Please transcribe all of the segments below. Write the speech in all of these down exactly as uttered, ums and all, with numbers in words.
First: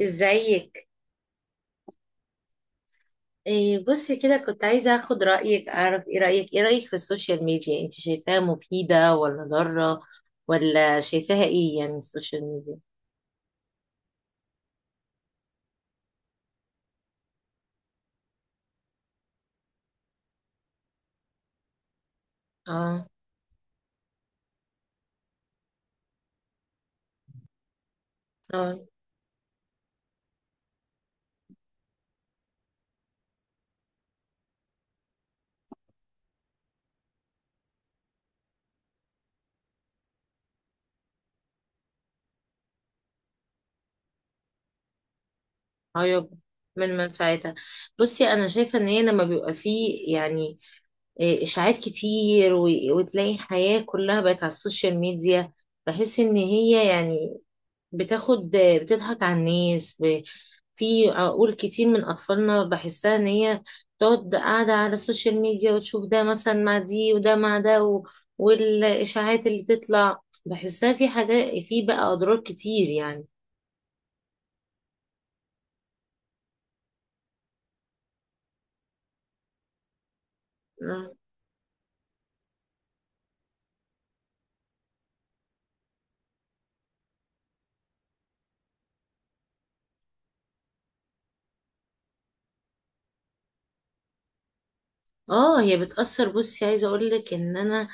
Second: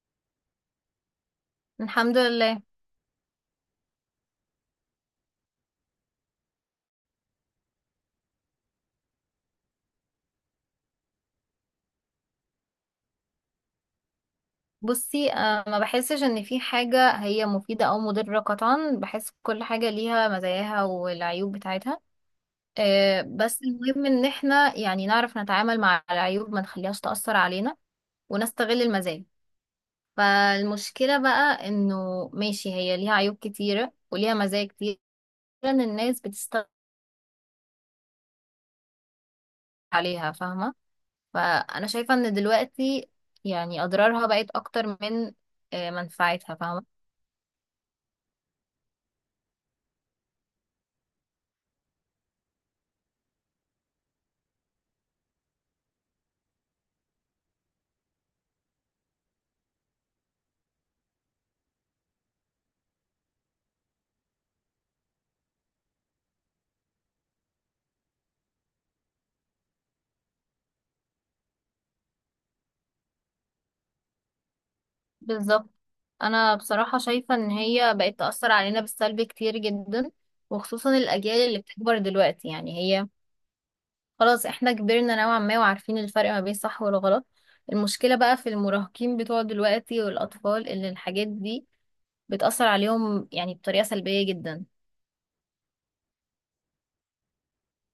ازيك؟ الحمد لله. إيه، بصي كده، كنت عايزة اخد رأيك، اعرف ايه رأيك ايه رأيك في السوشيال ميديا. انت شايفاها مفيدة ولا ضارة؟ ولا شايفاها ايه؟ يعني السوشيال ميديا. بصي، آه، ما بحسش ان في حاجة هي مفيدة او مضرة قطعا. بحس كل حاجة ليها مزاياها والعيوب بتاعتها. اه. آه، بس المهم ان احنا يعني نعرف نتعامل مع العيوب، ما نخليهاش تأثر علينا، اه. ونستغل المزايا. فالمشكلة بقى انه، ماشي، هي ليها عيوب كتيرة وليها مزايا كتيرة، ان الناس بتستغل عليها، فاهمة؟ فانا شايفة ان دلوقتي يعني اضرارها بقت اكتر من آه، عيوب منفعتها، من فاهمة؟ منفعتها. بصي انا شايفة ان هي لما بيبقى فيه، يعني، إيه اشاعات كتير، و- وتلاقي حياة كلها بقت على السوشيال ميديا. بحس ان هي يعني بتاخد، بتضحك على الناس، في عقول كتير من أطفالنا. بحسها إن هي تقعد قاعدة على السوشيال ميديا وتشوف ده مثلا مع دي وده مع ده و... والإشاعات اللي تطلع، بحسها في حاجات، في بقى أضرار كتير يعني. بالظبط، انا بصراحة شايفة ان هي بقت تأثر علينا بالسلب كتير جدا، وخصوصا الاجيال اللي بتكبر دلوقتي يعني. هي خلاص احنا كبرنا نوعا ما وعارفين الفرق ما بين الصح والغلط. المشكلة بقى في المراهقين بتوع دلوقتي والاطفال، اللي الحاجات دي بتأثر عليهم يعني بطريقة سلبية جدا. اه، هي بتأثر. بصي عايزة اقول لك ان انا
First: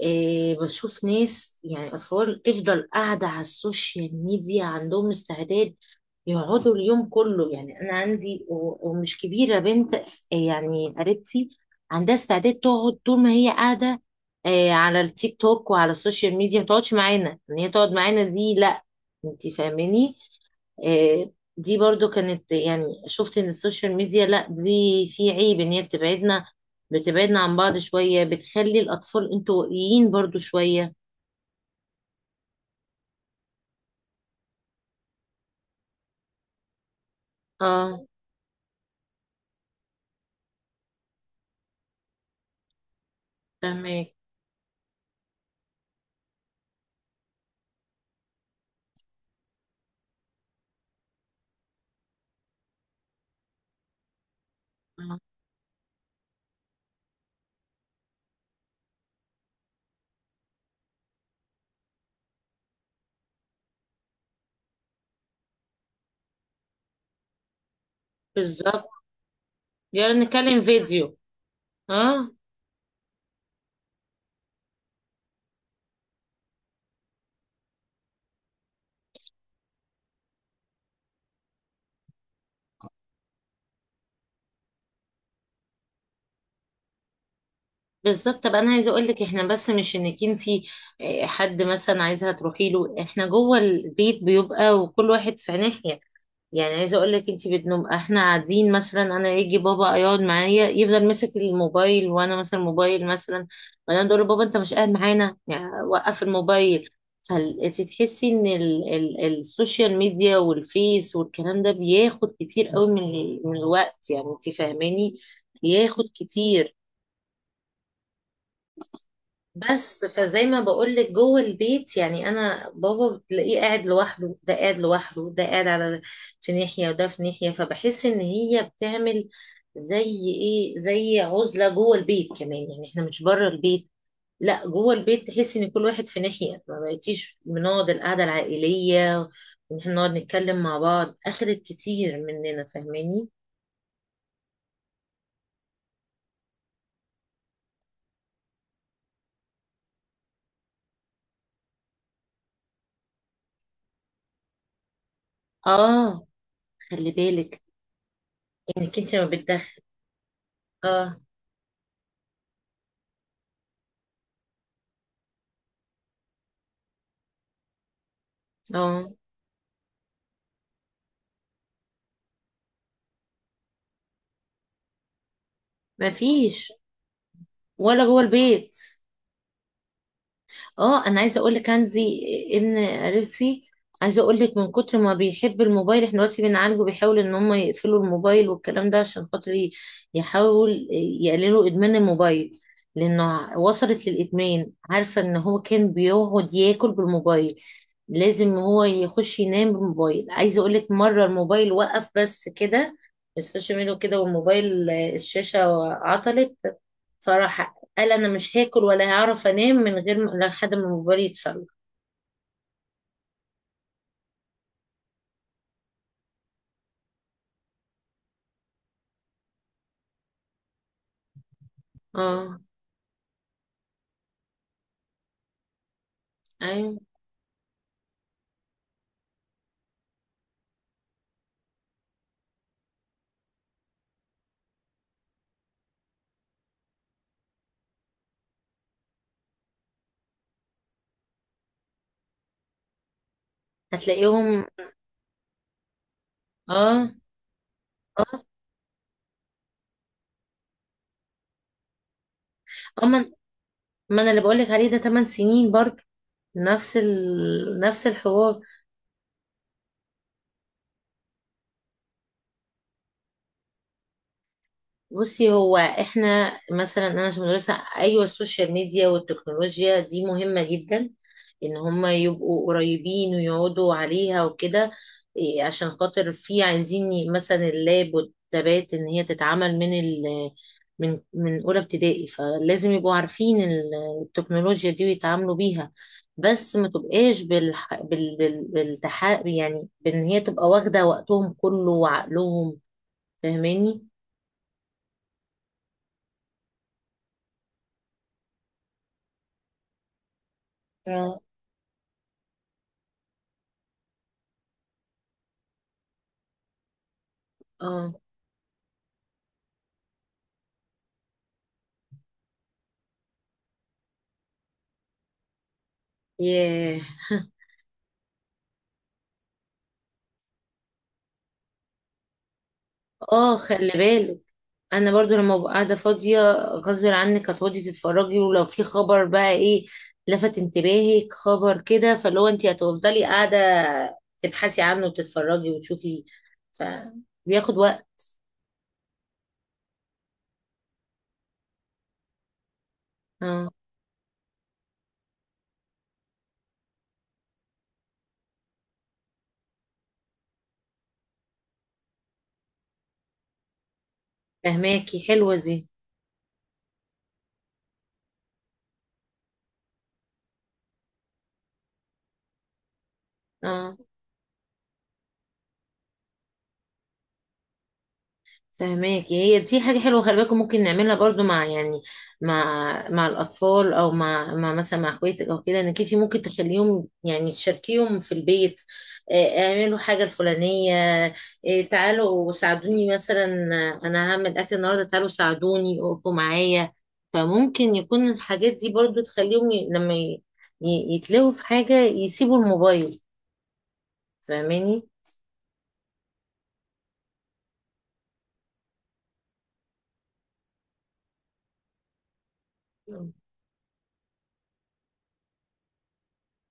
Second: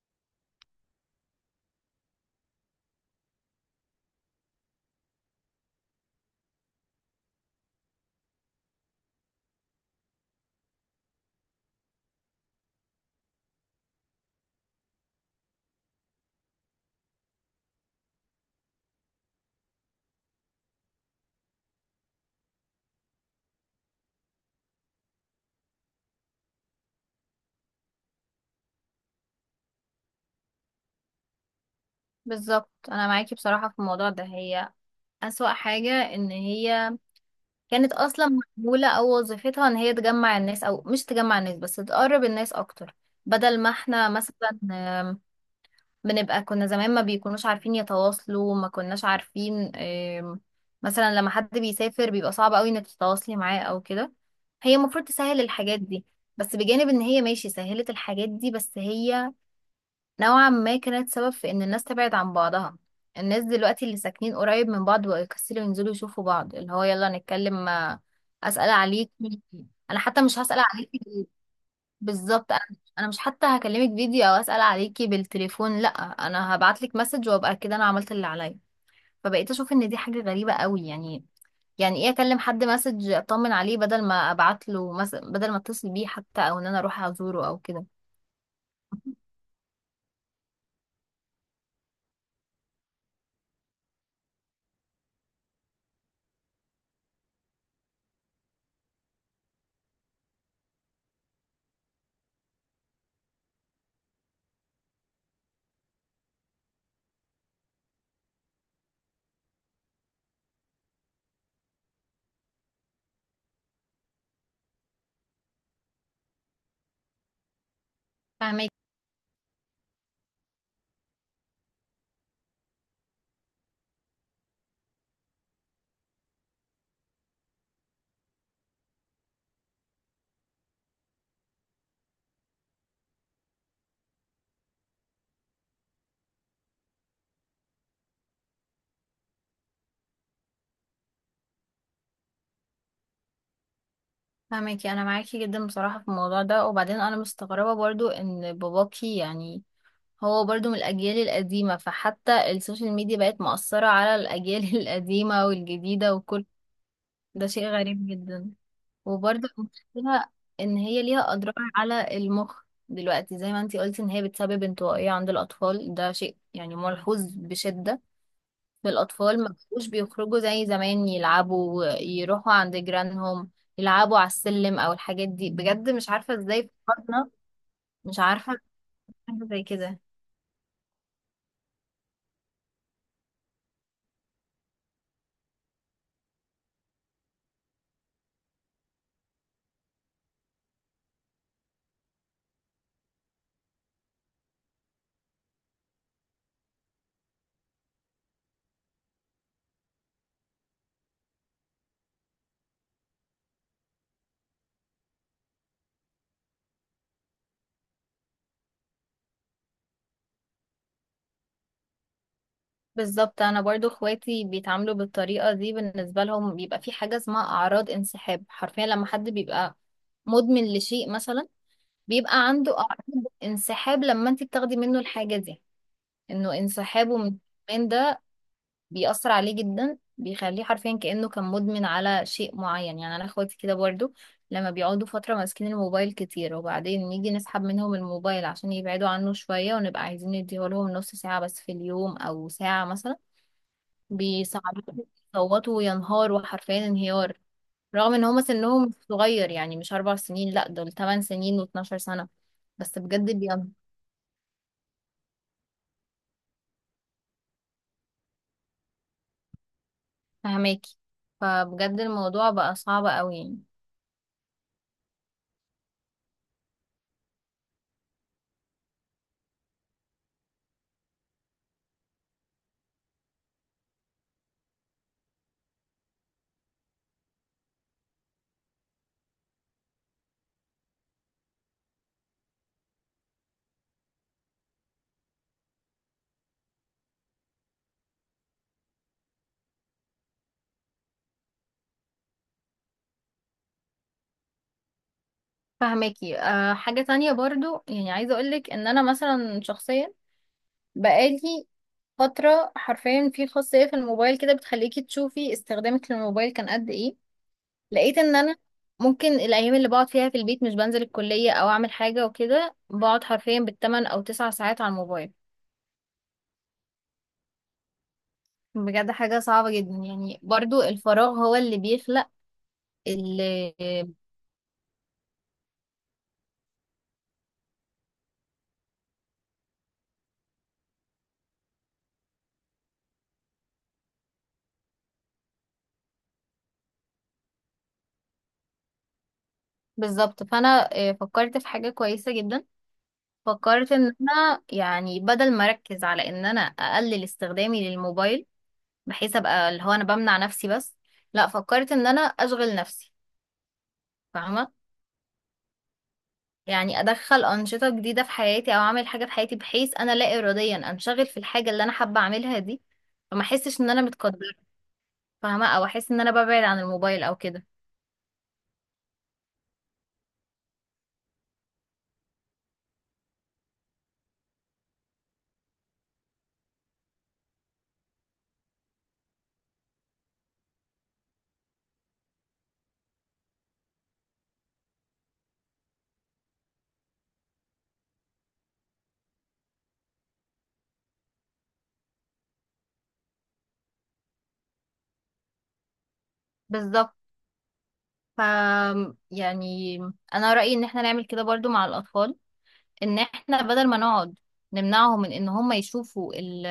إيه بشوف ناس، يعني اطفال، تفضل قاعدة على السوشيال ميديا، عندهم استعداد يقعدوا اليوم كله. يعني انا عندي و- ومش كبيرة، بنت إيه، يعني قريبتي، عندها استعداد تقعد طول ما هي قاعدة إيه على التيك توك وعلى السوشيال ميديا. ما تقعدش معانا، ان هي تقعد معانا دي لا. انت فاهماني. آه، دي برضو كانت، يعني شفت ان السوشيال ميديا لا، دي في عيب ان هي بتبعدنا بتبعدنا عن بعض شوية، بتخلي الاطفال انطوائيين برضو شوية. بالظبط، انا معاكي بصراحة في الموضوع ده، هي أسوأ حاجة ان هي كانت اه. اصلا معموله او وظيفتها ان هي تجمع الناس، او مش تجمع الناس بس تقرب الناس اكتر. بدل ما احنا فهمك. مثلا آم، بنبقى، كنا زمان ما بيكونوش عارفين يتواصلوا، ما كناش عارفين آم، مثلا لما حد بيسافر بيبقى صعب قوي انك تتواصلي معاه او كده. هي المفروض آه. تسهل الحاجات دي، بس بجانب ان هي ماشي سهلت الحاجات دي، بس هي نوعا ما كانت سبب في ان الناس تبعد عن بعضها. الناس دلوقتي اللي ساكنين قريب من بعض بقوا يكسلوا ينزلوا يشوفوا بعض، اللي هو يلا نتكلم، آه، اسال بالظبط. عليك. انا يلا حتى مش هسال نتكلم عليكي فيديو. بال- اه. بالظبط، انا أنا مش حتى هكلمك فيديو او اسال عليكي بالتليفون، لا، انا هبعت لك مسج وابقى كده انا عملت اللي عليا. فبقيت اشوف ان دي حاجه غريبه قوي يعني يعني ايه اكلم حد مسج اطمن عليه بدل ما ابعت له مس... بدل ما اتصل بيه حتى او ان انا اروح ازوره او كده. بالظبط. طب انا عايزه اقول لك احنا، بس مش انك انتي، آه، حد مثلا عايزها تروحي له. احنا جوه البيت بيبقى وكل واحد في ناحيه. يعني عايزه اقول لك انت، بتنوم احنا قاعدين مثلا، انا يجي بابا يقعد معايا يفضل ماسك الموبايل، وانا مثلا موبايل مثلا، وانا اقول له بابا انت مش قاعد معانا، يعني وقف الموبايل. فانت تحسي ان ال ال السوشيال ميديا والفيس والكلام ده بياخد كتير قوي من ال- من الوقت، يعني انت فاهماني، بياخد كتير. فاهمك. بس فزي ما بقولك جوه البيت، يعني انا بابا بتلاقيه قاعد لوحده، ده قاعد لوحده، ده قاعد على، في ناحية، وده في ناحية. فبحس ان هي بتعمل زي ايه، زي عزلة جوه البيت كمان. يعني احنا مش بره البيت، لا جوه البيت، تحس ان كل واحد في ناحية. ما بقيتيش بنقعد القعدة العائلية وان احنا نقعد نتكلم مع بعض. اخدت كتير مننا، فاهماني. فاهمكي، انا معاكي جدا بصراحه في الموضوع ده. وبعدين انا مستغربه برضو ان باباكي يعني هو برضو من الاجيال القديمه، فحتى السوشيال ميديا بقت مؤثره على الاجيال القديمه والجديده اه. وكل خلي ده بالك شيء غريب جدا. انك انت ما وبرضو بتدخل. المشكله ان هي اه. ليها اضرار على المخ دلوقتي، زي ما انتي قلتي ان هي بتسبب انطوائيه عند الاطفال، ده شيء يعني ملحوظ بشده. اه. الأطفال ما بقوش بيخرجوا زي زمان يلعبوا يروحوا عند جيرانهم، يلعبوا على السلم أو الحاجات دي، بجد مش ما عارفة ازاي فيش، فكرنا. ولا مش جوه عارفة، البيت. حاجة زي كده. اه، انا عايزه اقول لك عندي ابن قريبتي. عايزه اقول لك من كتر ما بيحب الموبايل، احنا دلوقتي بنعالجه، بيحاول ان هم يقفلوا الموبايل والكلام ده عشان خاطر ي- يحاول يقللوا ادمان الموبايل. لانه وصلت للادمان، عارفه ان هو كان بيقعد ياكل بالموبايل، لازم هو يخش ينام بالموبايل. عايزه اقول لك مره الموبايل وقف بس كده، السوشيال ميديا كده والموبايل، آه، الشاشه عطلت. فراح قال انا مش هاكل ولا هعرف انام من غير ما- لحد ما الموبايل يتصلح. بالظبط. أنا برضو اخواتي بيتعاملوا بالطريقة دي، بالنسبة لهم بيبقى في حاجة اسمها أعراض انسحاب، حرفيا لما حد بيبقى مدمن لشيء مثلا، بيبقى اه. عنده أعراض انسحاب لما انت بتاخدي منه الحاجة دي، انه ايوه. انسحابه من الإدمان ده بيأثر عليه جدا، بيخليه حرفيا كأنه كان مدمن على شيء معين يعني. انا اخواتي كده برضو، لما بيقعدوا فترة ماسكين الموبايل كتير وبعدين نيجي نسحب منهم الموبايل عشان يبعدوا عنه شوية ونبقى عايزين نديهولهم نص ساعة بس في اليوم او ساعة مثلا، هتلاقيهم. بيصعبوا، يصوتوا وينهاروا حرفيا اه. انهيار. رغم ان هما اه. سنهم مش صغير، يعني مش اربع سنين، لا دول تمن سنين واتناشر سنة، بس آه، بجد ما بيبقى. ما انا اللي بقول لك عليه، ده ثماني سنين برضه. نفس ال... نفس الحوار. فهماكي، فبجد الموضوع بقى صعب قوي يعني. بصي هو احنا مثلا انا عشان مدرسه، ايوه السوشيال ميديا والتكنولوجيا دي مهمه جدا، ان هم يبقوا قريبين ويقعدوا عليها وكده. إيه، عشان خاطر في عايزين ي- مثلا اللاب والتابات ان هي تتعمل من ال من من اولى ابتدائي، فلازم يبقوا عارفين ال- التكنولوجيا دي ويتعاملوا بيها. بس ما تبقاش بالح... بال... بال... بالتح... يعني بان هي تبقى واخده وقتهم كله وعقلهم، فاهماني؟ فهماكي. أه حاجة تانية برضو يعني عايزة اقولك ان انا مثلا شخصيا بقالي آه. فترة، حرفيا في خاصية في الموبايل كده بتخليكي تشوفي استخدامك للموبايل كان قد ايه. اه. لقيت ان انا ممكن الايام اللي بقعد فيها في البيت، مش بنزل الكلية او اعمل حاجة وكده، بقعد حرفيا بالتمن او تسع ساعات على الموبايل. ياه. بجد حاجة صعبة جدا يعني، برضو الفراغ هو اللي بيخلق ال- اه، خلي بالك، انا برضو لما ببقى قاعده فاضيه غصب عنك هتقعدي تتفرجي. ولو في خبر بقى، ايه، لفت انتباهك خبر كده، فاللي هو انت هتفضلي قاعده تبحثي عنه وتتفرجي وتشوفي، فبياخد وقت. بالظبط. فانا آه، فكرت في حاجة كويسة جدا. اه. فكرت ان انا يعني بدل ما اركز على ان انا اقلل استخدامي للموبايل، بحيث ابقى اللي هو انا بمنع نفسي بس، لا فكرت ان انا اشغل نفسي، فاهمة؟ فهماكي، حلوه دي. يعني ادخل انشطة جديدة في حياتي او اعمل حاجة في حياتي، بحيث انا لا اراديا انشغل في الحاجة اللي انا حابة اعملها دي، فما احسش ان اه، انا متقدرة، فاهمة، او احس ان انا ببعد عن الموبايل او كده. فهماكي، هي دي حاجة حلوة. خلي بالكم ممكن نعملها برضو مع، يعني، مع مع الأطفال أو مع, مع مثلا مع اخواتك أو كده، إنك انتي ممكن تخليهم، يعني تشاركيهم في البيت. آه، اعملوا حاجة الفلانية. آه، تعالوا ساعدوني مثلا. آه، أنا هعمل أكل النهاردة، تعالوا ساعدوني اقفوا معايا. فممكن يكون الحاجات دي برضو تخليهم ي- لما ي- ي- يتلهوا في حاجة يسيبوا الموبايل، فاهماني؟ بالظبط. ف يعني انا رأيي ان احنا نعمل كده برضو مع الاطفال، ان احنا بدل ما نقعد نمنعهم من ان هم يشوفوا ال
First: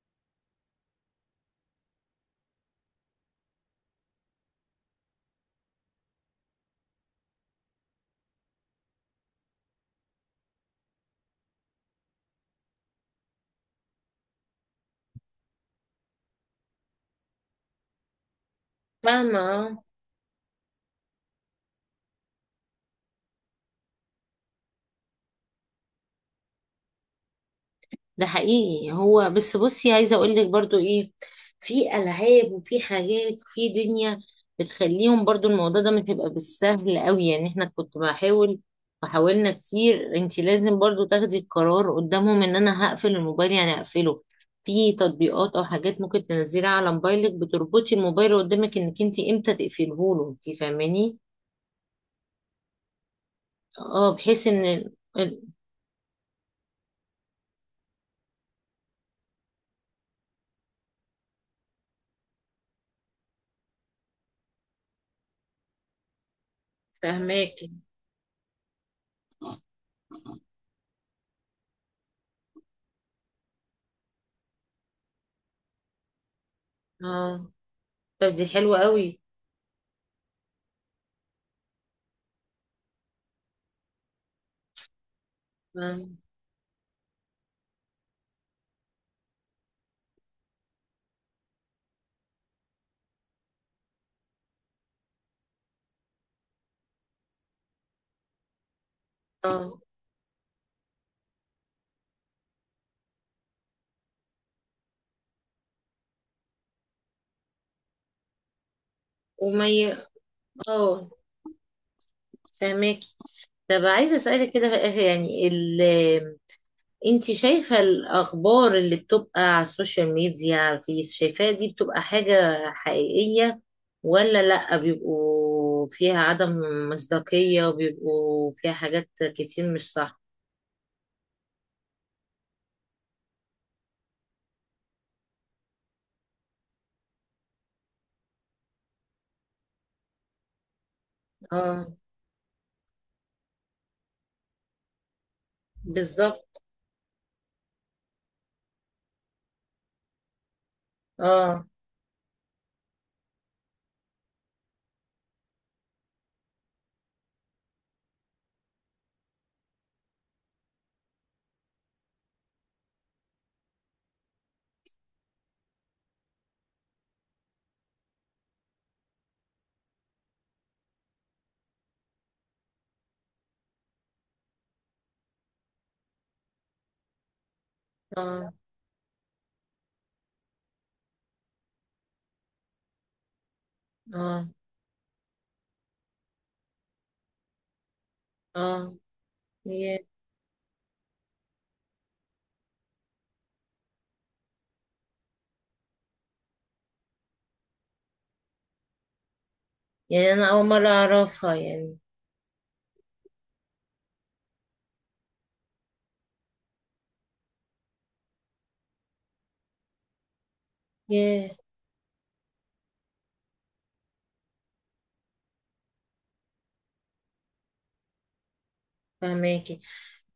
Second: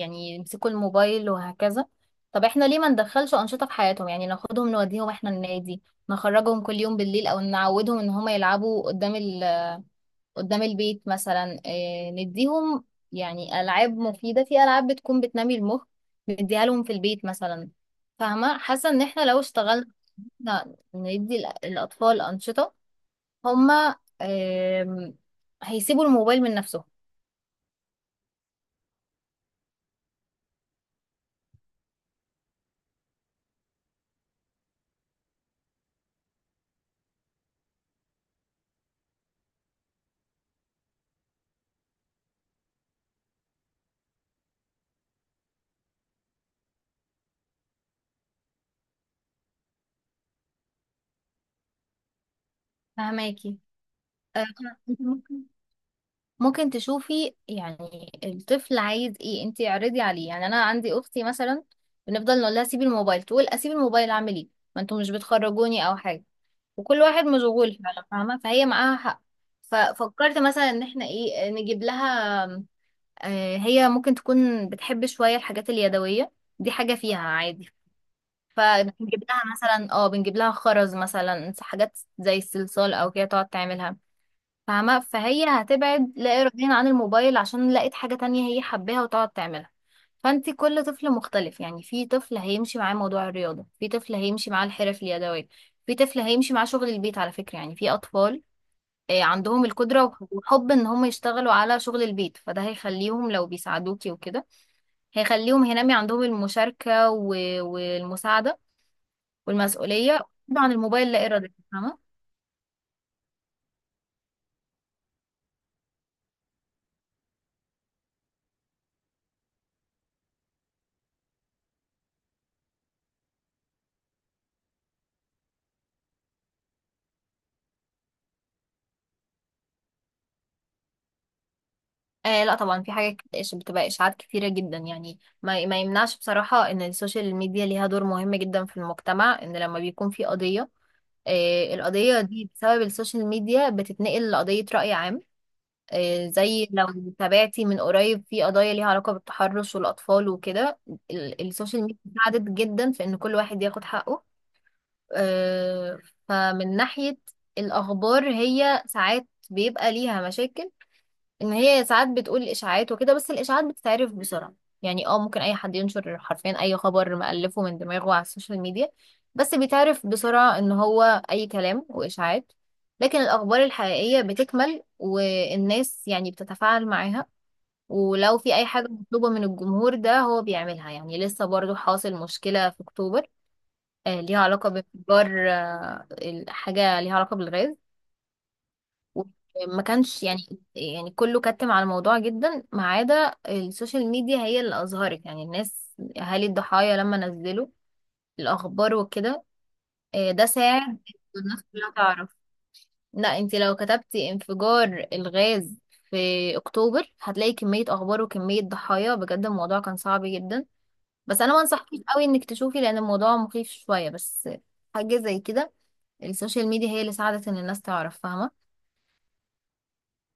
يعني يمسكوا الموبايل وهكذا. طب احنا ليه ما ندخلش انشطه في حياتهم؟ يعني ناخدهم نوديهم احنا النادي، نخرجهم كل يوم بالليل او نعودهم ان هم يلعبوا قدام ال قدام البيت مثلا، إيه نديهم يعني العاب مفيده، في العاب بتكون بتنمي المخ نديها لهم في البيت مثلا. فاهمه؟ حاسه ان احنا لو فاهمة. اشتغلنا ندي الأ- الاطفال انشطه، هما آم، هيسيبوا الموبايل من نفسهم. ده حقيقي، هو بس. بصي عايزه اقول لك برضو، ايه، في العاب وفي حاجات في دنيا بتخليهم برضو، الموضوع ده مش هيبقى بالسهل قوي. يعني احنا كنت بحاول، وحاولنا كتير. انت لازم برضو تاخدي القرار قدامهم ان انا هقفل الموبايل، يعني هقفله. في تطبيقات او حاجات ممكن تنزليها على موبايلك بتربطي الموبايل قدامك انك انت امتى تقفله له، انت فاهماني. فهماكي. اه، آه، بحيث ان ال- انت ممكن ممكن تشوفي يعني الطفل عايز ايه، انت اعرضي عليه. يعني انا عندي اختي مثلا، بنفضل نقول لها سيبي الموبايل، تقول اسيب الموبايل اعمل ايه؟ ما انتوا مش بتخرجوني او حاجه، وكل واحد فاهماكي. مشغول فعلا، فاهمه؟ فهي معاها حق. ففكرت مثلا ان احنا ايه نجيب لها. آه، هي ممكن تكون بتحب شويه الحاجات اليدويه، دي حاجه فيها اه. عادي. طب دي حلوه قوي. فبنجيب لها مثلا اه بنجيب لها خرز مثلا، حاجات زي الصلصال او كده تقعد تعملها، فاهمة؟ فهي اه. هتبعد لا إراديا عن الموبايل عشان لقت حاجة تانية هي حباها وتقعد تعملها. فانت كل طفل مختلف يعني، في طفل هيمشي معاه موضوع الرياضة، في طفل هيمشي معاه الحرف اليدوية، في طفل هيمشي معاه شغل البيت على فكرة، يعني في أطفال آه، عندهم آه. القدرة وح- وحب ان هم يشتغلوا على شغل البيت، فده هيخليهم لو بيساعدوكي وكده، هيخليهم هينمي عندهم المشاركة و- والمساعدة وما ي... والمسؤولية، عن اه. الموبايل لا إرادة، فاهمة؟ فهماكي. طب عايزه اسالك كده في الاخر، يعني ال... انت شايفه الاخبار اللي بتبقى على السوشيال ميديا، على الفيس، شايفاها دي بتبقى حاجه حقيقيه ولا لا، بيبقوا فيها عدم مصداقيه وبيبقوا فيها حاجات كتير مش صح؟ آه، لا طبعا، في حاجات كت- إش- بتبقى اشاعات كتيره جدا يعني، ما ما يمنعش بصراحه ان السوشيال ميديا ليها دور مهم جدا في المجتمع، ان لما بيكون في قضيه، آه اه. القضيه دي بسبب السوشيال ميديا بتتنقل لقضيه راي عام. آه بالظبط. زي لو تابعتي من قريب في قضايا ليها علاقه بالتحرش والاطفال وكده، ال- اه. السوشيال ميديا ساعدت جدا في ان كل واحد ياخد حقه. آه فمن ناحيه الاخبار، هي ساعات بيبقى ليها مشاكل، ان هي ساعات بتقول اشاعات وكده، بس الاشاعات بتتعرف بسرعه. يعني اه ممكن اي حد ينشر حرفيا اي خبر مألفه من دماغه على السوشيال ميديا، بس بيتعرف بسرعه ان هو اي كلام واشاعات. لكن الاخبار الحقيقيه بتكمل والناس يعني بتتفاعل معاها، ولو اه. في اي حاجه مطلوبه من الجمهور ده هو بيعملها. يعني لسه برضو حاصل مشكله في اكتوبر، آه، ليها اه. علاقه بانفجار، آه، حاجه ليها علاقه بالغاز. اه. ما ياه. كانش يعني يعني كله كتم على الموضوع جدا ما عدا السوشيال ميديا، هي اللي اظهرت يعني الناس اهالي الضحايا لما نزلوا الاخبار وكده. آه، يعني ده انا اول مره ساعد اعرفها الناس كلها يعني. تعرف. لا، انت لو كتبتي انفجار الغاز في اكتوبر هتلاقي كمية اخبار وكمية ضحايا، بجد الموضوع كان صعب جدا. بس ياه. انا ما انصحكيش قوي انك تشوفي لان الموضوع مخيف شوية، بس حاجة زي كده. السوشيال ميديا هي اللي ساعدت ان الناس تعرف، فاهمة؟ فهماكي.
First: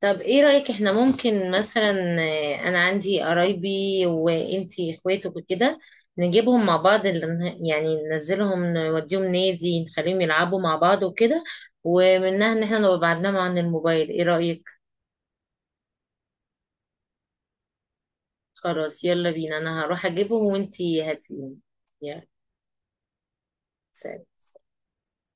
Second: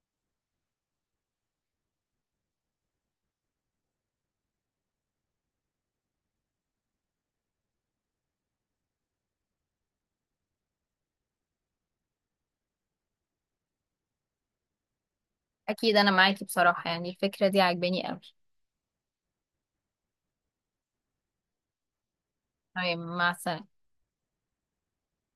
طب ايه رأيك، احنا ممكن مثلا، آه، انا عندي قرايبي وانتي اخواتك وكده، نجيبهم مع بعض، ال- يعني ننزلهم نوديهم نادي، نخليهم يلعبوا مع بعض وكده، ومنها ان احنا نبقى بعدناهم عن الموبايل. ايه رأيك؟ اكيد انا معاكي بصراحة، يعني الفكرة دي عجباني قوي. خلاص، يلا بينا، انا هروح اجيبهم وانتي هاتيهم. يلا. تمام، مع السلامة. سلام.